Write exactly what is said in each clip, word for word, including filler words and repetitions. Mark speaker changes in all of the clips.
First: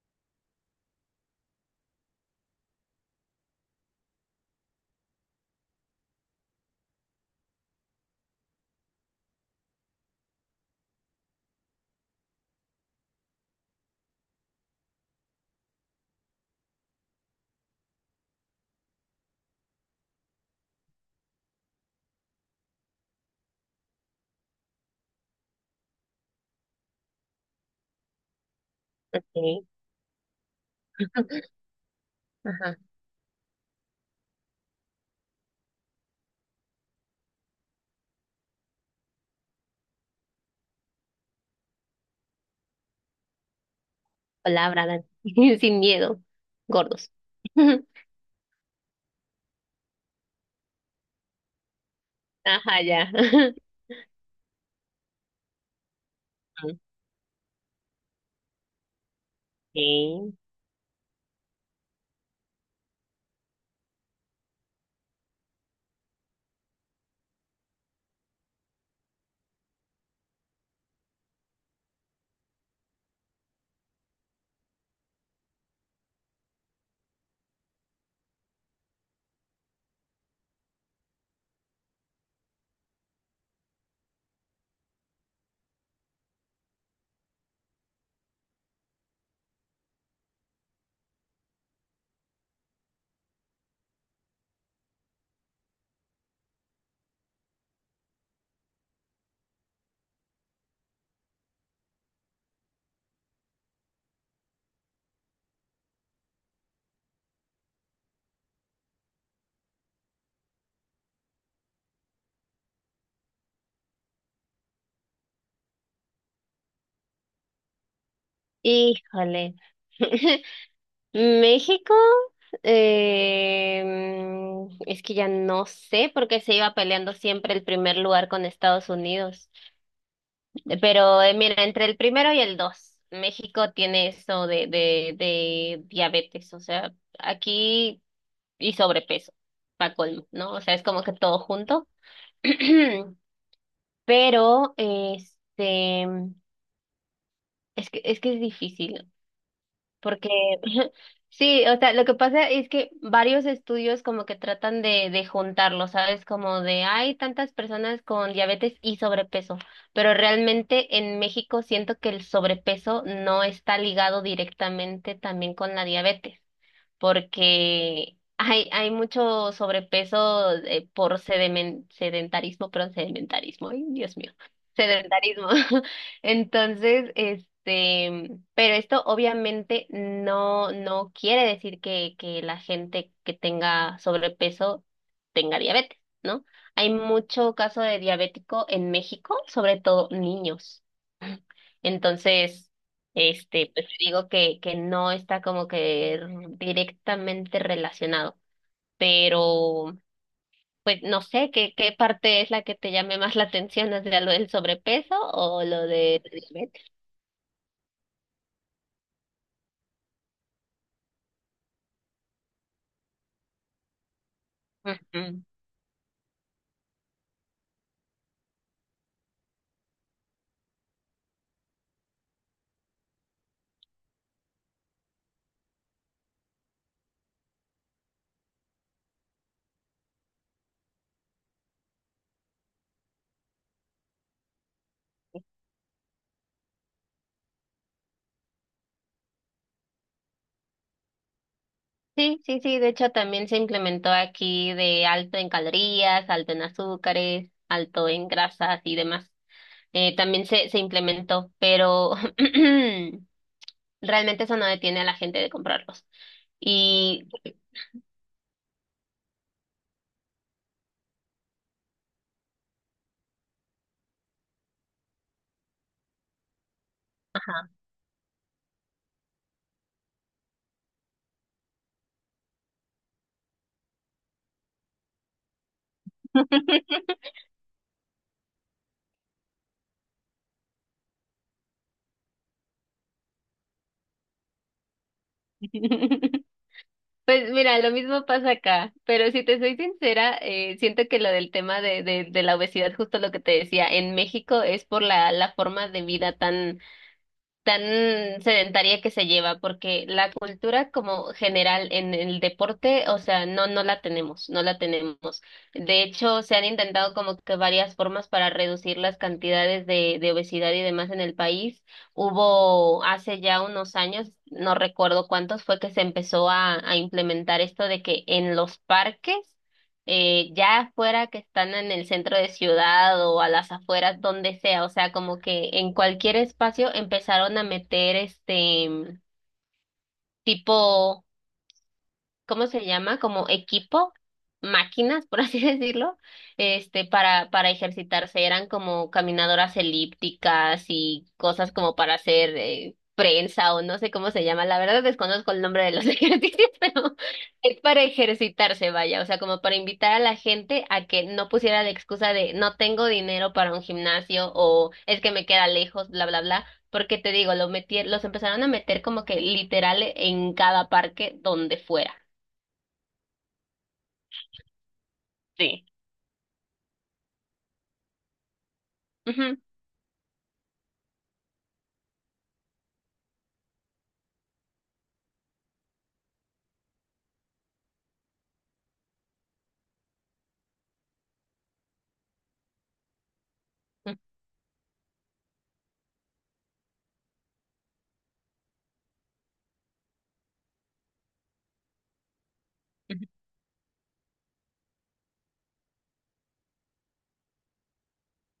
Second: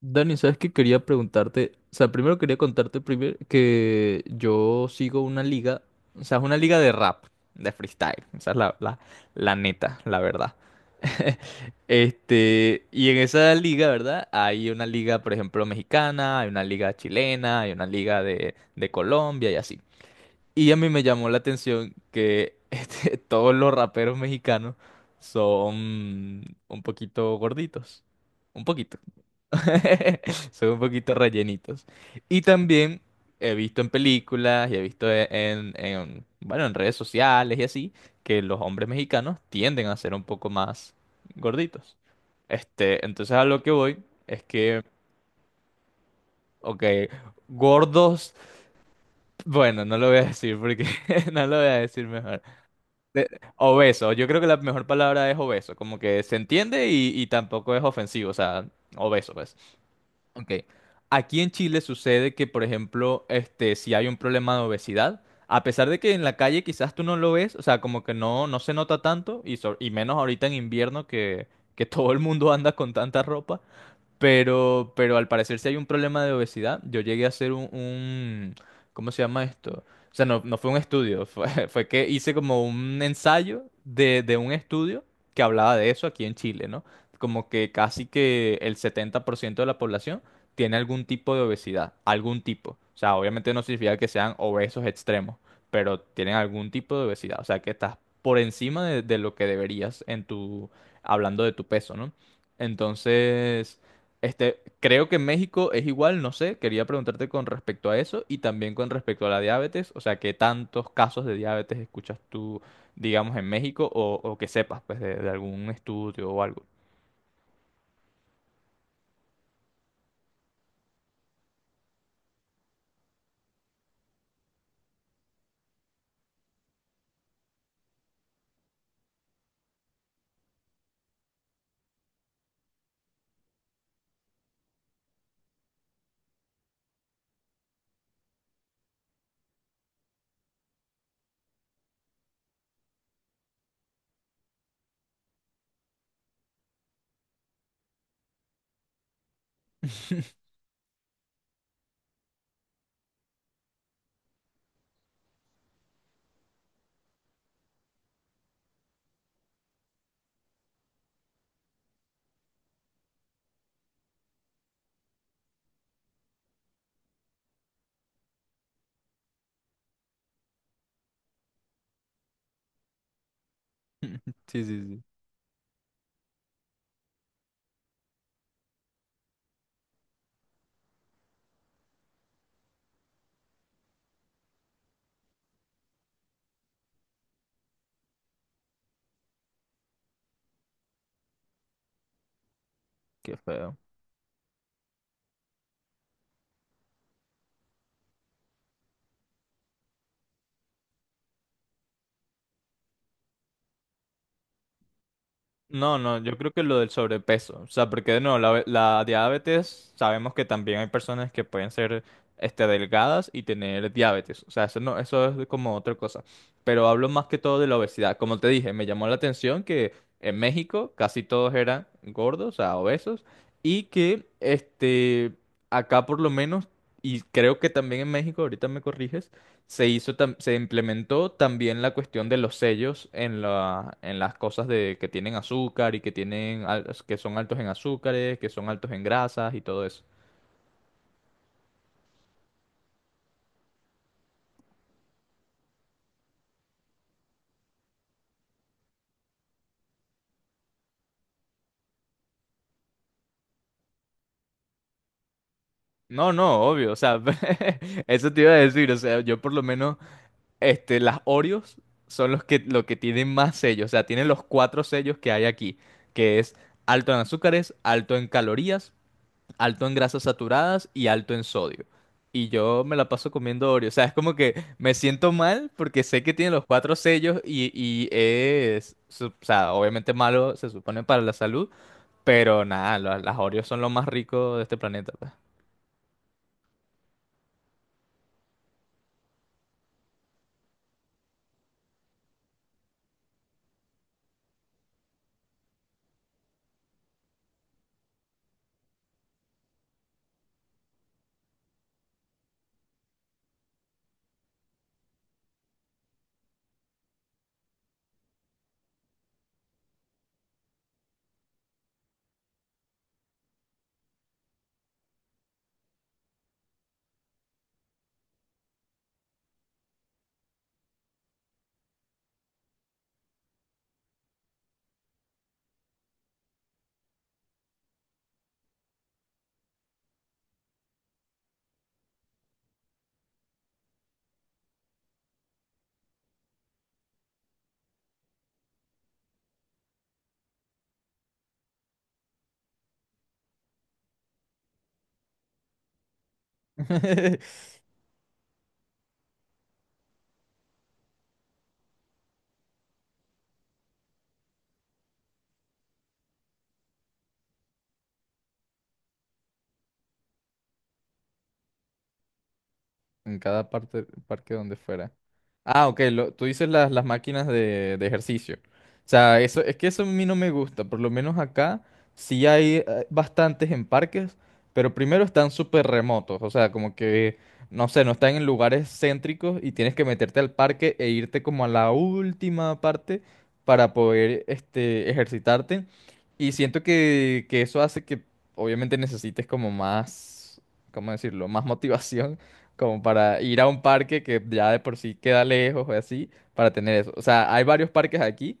Speaker 1: Dani, ¿sabes qué quería preguntarte? O sea, primero quería contarte primero que yo sigo una liga, o sea, es una liga de rap, de freestyle, esa es la, la, la neta, la verdad. Este, y en esa liga, ¿verdad? Hay una liga, por ejemplo, mexicana, hay una liga chilena, hay una liga de, de Colombia y así. Y a mí me llamó la atención que este, todos los raperos mexicanos son un poquito gorditos. Un poquito.
Speaker 2: Okay.
Speaker 1: Son un poquito rellenitos. Y
Speaker 2: Ajá.
Speaker 1: también he visto en películas y he visto e- en, en, bueno, en redes sociales y así, que los hombres mexicanos tienden a ser un poco más gorditos. Este, entonces a lo que voy es que,
Speaker 2: Palabra, Dani. Sin miedo.
Speaker 1: ok,
Speaker 2: Gordos.
Speaker 1: gordos, bueno, no lo voy a decir porque no lo voy a decir mejor.
Speaker 2: Ajá, ya.
Speaker 1: De- Obeso, yo creo que la mejor palabra es obeso, como que se
Speaker 2: Ok.
Speaker 1: entiende y, y tampoco es ofensivo, o sea, obeso, pues. Ok. Aquí en Chile sucede que, por ejemplo, este, si hay un problema de obesidad, a pesar de que en la calle quizás tú no lo ves, o sea, como que no, no se nota tanto, y, so- y menos ahorita en invierno que, que todo el mundo anda con tanta ropa, pero, pero al parecer si hay un problema de obesidad. Yo llegué a hacer un, un- ¿cómo se llama esto? O sea, no, no fue un estudio, fue, fue que hice como un ensayo de, de un estudio que hablaba de eso aquí en Chile, ¿no? Como que casi que el setenta por ciento de la población tiene algún tipo de obesidad, algún tipo. O sea, obviamente no significa que sean obesos extremos, pero tienen algún tipo de obesidad. O sea, que estás por encima de, de lo que deberías en tu, hablando de tu peso, ¿no? Entonces... Este, creo que en México es igual, no sé, quería preguntarte con respecto a eso y también con respecto a la diabetes, o sea, ¿qué tantos casos de diabetes escuchas tú, digamos, en México o, o que sepas, pues, de, de algún estudio o algo?
Speaker 2: Híjole. México, em, es que ya no sé por qué se iba peleando siempre el primer lugar con Estados Unidos. Pero eh, mira, entre el primero y el dos, México tiene eso de, de, de diabetes, o sea, aquí y sobrepeso, para colmo, ¿no? O sea, es como que todo junto. Pero, este, es que, es que es difícil, porque sí, o sea, lo que pasa es que varios estudios como que tratan de, de juntarlo, ¿sabes? Como de hay tantas personas con diabetes y sobrepeso, pero realmente en México siento que el sobrepeso no está ligado directamente también con la diabetes porque hay, hay mucho sobrepeso eh, por sedemen- sedentarismo, perdón, sedentarismo, ay, Dios mío,
Speaker 1: Sí, sí, sí,
Speaker 2: sedentarismo. Entonces, este, pero esto obviamente no, no quiere decir que, que la gente que tenga sobrepeso tenga diabetes, ¿no? Hay mucho caso de diabético en México, sobre todo niños. Entonces,
Speaker 1: qué
Speaker 2: este,
Speaker 1: feo.
Speaker 2: pues digo que, que no está como que r- directamente relacionado, pero pues no sé qué, qué parte es la que te llame más la atención, o sea, lo del sobrepeso o lo
Speaker 1: No, no,
Speaker 2: de la
Speaker 1: yo creo que lo
Speaker 2: diabetes.
Speaker 1: del sobrepeso, o sea, porque de nuevo, la, la diabetes, sabemos que también hay personas que pueden ser este, delgadas y tener diabetes, o sea, eso no, eso
Speaker 2: Ujú.
Speaker 1: es como otra cosa, pero hablo más que todo de la obesidad, como te dije, me llamó la atención que en México casi todos eran gordos, o sea, obesos, y que este, acá por lo menos, y creo que también en México, ahorita me corriges, se hizo, tam- se implementó también la cuestión de los sellos en la, en las cosas de que tienen azúcar y que tienen, al- que son altos en azúcares, que son altos en grasas y todo eso.
Speaker 2: Sí, sí, sí, de hecho también se implementó aquí de alto en calorías, alto en azúcares, alto en grasas y demás. Eh, también se, se implementó, pero realmente eso no detiene a la gente de comprarlos.
Speaker 1: No, no, obvio, o sea,
Speaker 2: Y
Speaker 1: eso te iba a decir, o sea, yo por lo menos, este, las Oreos son los que, lo que tienen más sellos, o sea, tienen los cuatro sellos que hay aquí, que es alto en azúcares, alto en calorías, alto en grasas saturadas y alto en sodio. Y yo me la paso comiendo Oreo. O sea, es como que me siento mal porque sé que tiene los cuatro sellos y, y es, su- o sea, obviamente malo, se supone para la salud, pero nada, la- las Oreos son lo más rico de este planeta, pues.
Speaker 2: pues mira, lo mismo pasa acá, pero si te soy sincera, eh, siento que lo del tema de, de, de la obesidad, justo lo que te decía, en México es por la, la forma de vida tan. Tan sedentaria que se lleva, porque la cultura como general en el deporte, o sea, no, no la tenemos, no la tenemos. De hecho, se han intentado como que varias formas para reducir las cantidades de, de obesidad y demás en el país. Hubo hace ya unos años, no recuerdo cuántos, fue que se empezó a, a implementar esto de que en los parques eh, ya fuera que están en el centro de ciudad o a las afueras, donde sea, o sea, como que en cualquier espacio empezaron a meter este tipo, ¿cómo se llama? Como equipo, máquinas, por así decirlo, este, para, para ejercitarse. Eran como caminadoras elípticas y cosas como para hacer eh, prensa o no sé cómo se llama. La verdad desconozco el nombre de los ejercicios, pero es para ejercitarse, vaya. O sea, como para invitar a la gente a que no pusiera la excusa de no tengo dinero para un gimnasio o es que me queda lejos, bla, bla, bla. Porque te digo, lo metí, los empezaron a meter como que literal en cada parque donde fuera.
Speaker 1: En cada parte, parque donde fuera.
Speaker 2: Sí.
Speaker 1: Ah, ok, lo- tú dices las, las máquinas de, de ejercicio. O sea,
Speaker 2: Ujú,
Speaker 1: eso, es que eso a mí no me gusta. Por lo menos acá sí hay eh, bastantes en parques, pero primero están súper remotos. O sea, como que, no sé, no están en lugares céntricos y tienes que meterte al parque e irte como a la última parte para poder este, ejercitarte. Y siento que, que eso hace que obviamente necesites como más, ¿cómo decirlo? Más motivación como
Speaker 2: ujú,
Speaker 1: para ir a un parque que ya de por sí queda lejos o así, para tener eso. O sea, hay varios parques aquí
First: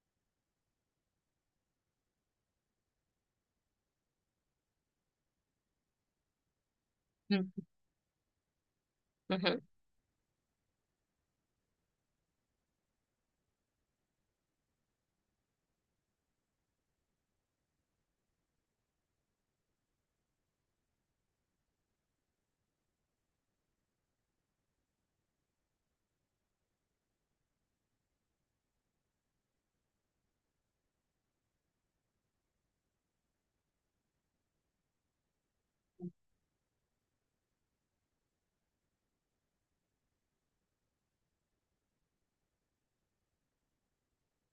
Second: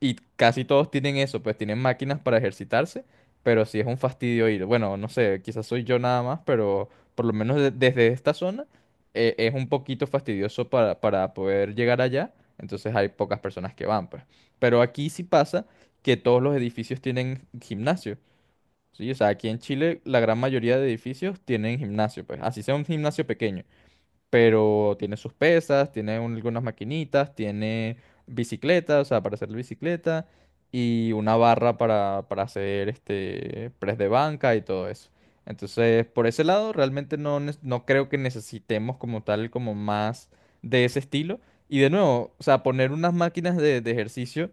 Speaker 1: y casi todos tienen eso, pues tienen máquinas para ejercitarse, pero sí es un fastidio ir. Bueno, no sé, quizás soy yo nada más, pero por lo
Speaker 2: ujú,
Speaker 1: menos de- desde esta zona eh, es
Speaker 2: ujú,
Speaker 1: un poquito fastidioso para, para poder llegar allá, entonces hay pocas personas que van, pues. Pero aquí sí pasa que todos los edificios tienen gimnasio. Sí, o sea, aquí en Chile la gran mayoría de edificios tienen gimnasio, pues así sea un gimnasio pequeño pero tiene sus pesas, tiene un- algunas maquinitas, tiene bicicleta, o sea, para hacer la bicicleta, y una barra para, para hacer este press de banca y todo eso. Entonces, por ese lado, realmente no, nes- no creo que necesitemos como tal, como más de ese estilo. Y de nuevo, o sea, poner unas máquinas de, de ejercicio,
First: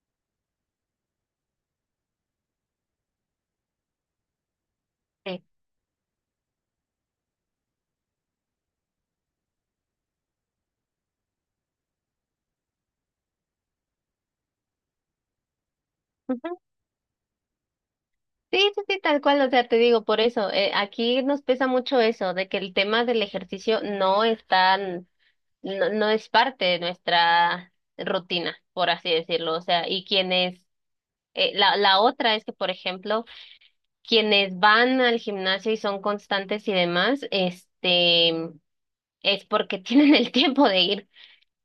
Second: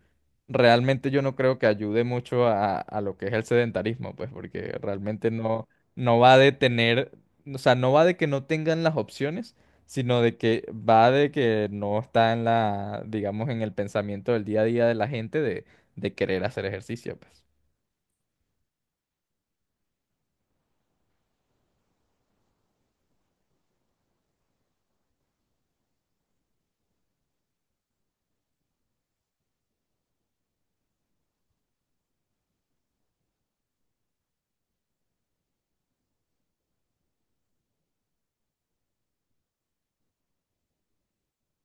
Speaker 1: realmente yo no creo que ayude mucho a, a lo que es el sedentarismo, pues, porque realmente
Speaker 2: sí,
Speaker 1: no, no va a detener, o sea, no va de que no tengan las opciones, sino de que va de que no está en la, digamos, en el pensamiento del día a día de la gente de, de querer
Speaker 2: ujú.
Speaker 1: hacer ejercicio, pues.
Speaker 2: Sí, sí, sí, tal cual, o sea, te digo, por eso, eh, aquí nos pesa mucho eso, de que el tema del ejercicio no es tan, no, no es parte de nuestra rutina, por así decirlo, o sea, y quienes, eh, la, la otra es que, por ejemplo, quienes van al gimnasio y son constantes y demás, este, es porque tienen el tiempo de ir.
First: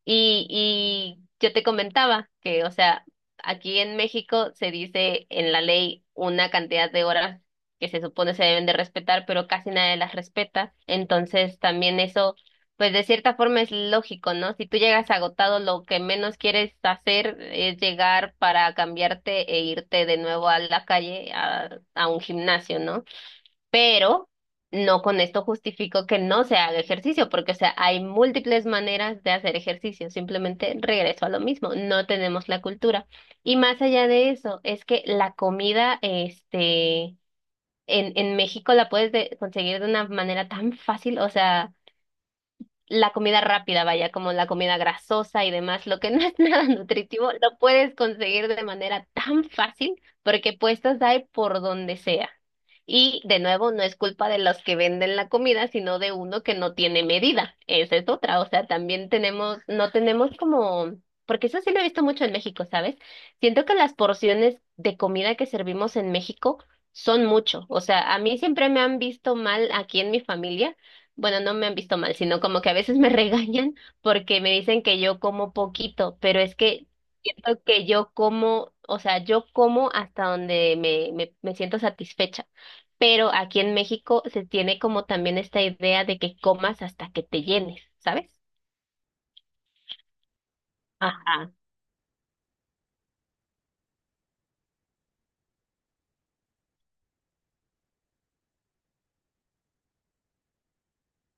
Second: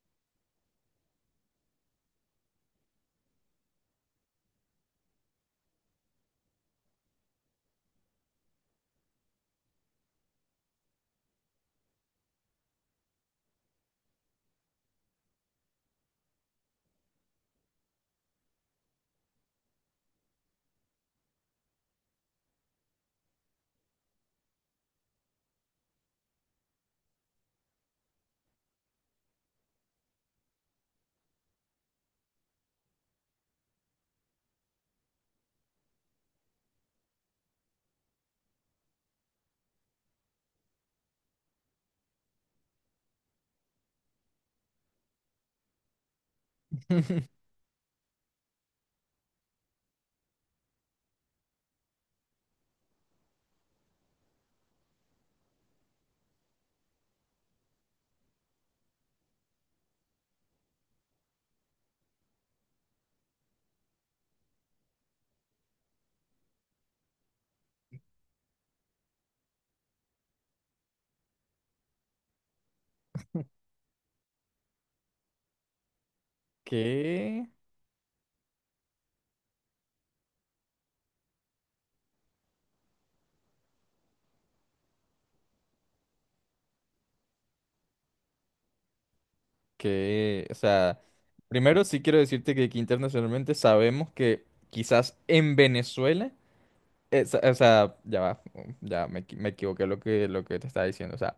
Speaker 2: Y, y yo te comentaba que, o sea, aquí en México se dice en la ley una cantidad de horas que se supone se deben de respetar, pero casi nadie las respeta. Entonces también eso, pues de cierta forma es lógico, ¿no? Si tú llegas agotado, lo que menos quieres hacer es llegar para cambiarte e irte de nuevo a la calle, a, a un gimnasio, ¿no? Pero no con esto justifico que no se haga ejercicio, porque, o sea, hay múltiples maneras de hacer ejercicio, simplemente regreso a lo mismo, no tenemos la cultura. Y más allá de eso, es que la comida, este, en, en México la puedes de- conseguir de una manera tan fácil, o sea la comida rápida, vaya, como la comida grasosa y demás, lo que no es nada nutritivo, lo puedes conseguir de manera tan fácil porque puestas hay por donde sea. Y de nuevo, no es culpa de los que venden la comida, sino de uno que no tiene medida. Esa es otra. O sea, también tenemos, no tenemos como, porque eso sí lo he visto mucho en México, ¿sabes? Siento que las porciones de comida que servimos en México son mucho. O sea, a mí siempre me han visto mal aquí en mi familia, bueno, no me han visto mal, sino como que a veces me regañan porque me dicen que yo como poquito, pero es que
Speaker 1: qué
Speaker 2: siento que yo como, o sea, yo como hasta donde me, me, me siento satisfecha. Pero aquí en México se tiene como también esta idea de que comas hasta que te llenes, ¿sabes?
Speaker 1: qué o sea,
Speaker 2: Ajá.
Speaker 1: primero sí quiero decirte que aquí internacionalmente sabemos que quizás en Venezuela, eh, sa- o sea, ya va, ya me, equi- me equivoqué lo que, lo que te estaba diciendo, o sea,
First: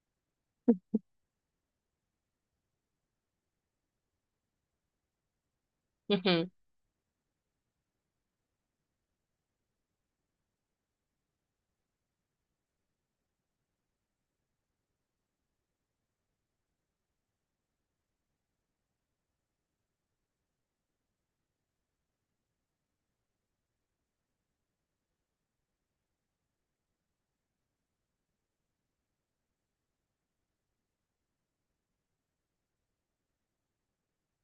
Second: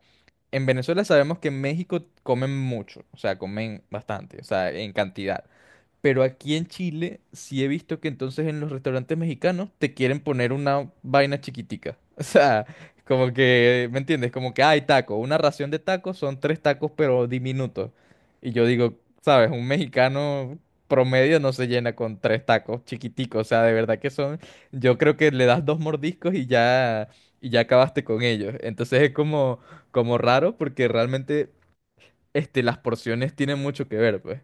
Speaker 1: en Venezuela sabemos que en México comen mucho, o sea, comen bastante, o sea, en cantidad. Pero aquí en Chile sí he visto que entonces en los restaurantes mexicanos te quieren poner una vaina chiquitica. O sea, como que, ¿me entiendes? Como que hay taco, una ración de tacos son tres tacos pero diminutos. Y yo digo, ¿sabes? Un mexicano promedio no se llena con tres tacos chiquiticos. O sea, de verdad que son, yo creo que le das dos mordiscos y ya, y ya acabaste con ellos. Entonces es como, como raro porque realmente, este, las porciones tienen mucho que ver, pues.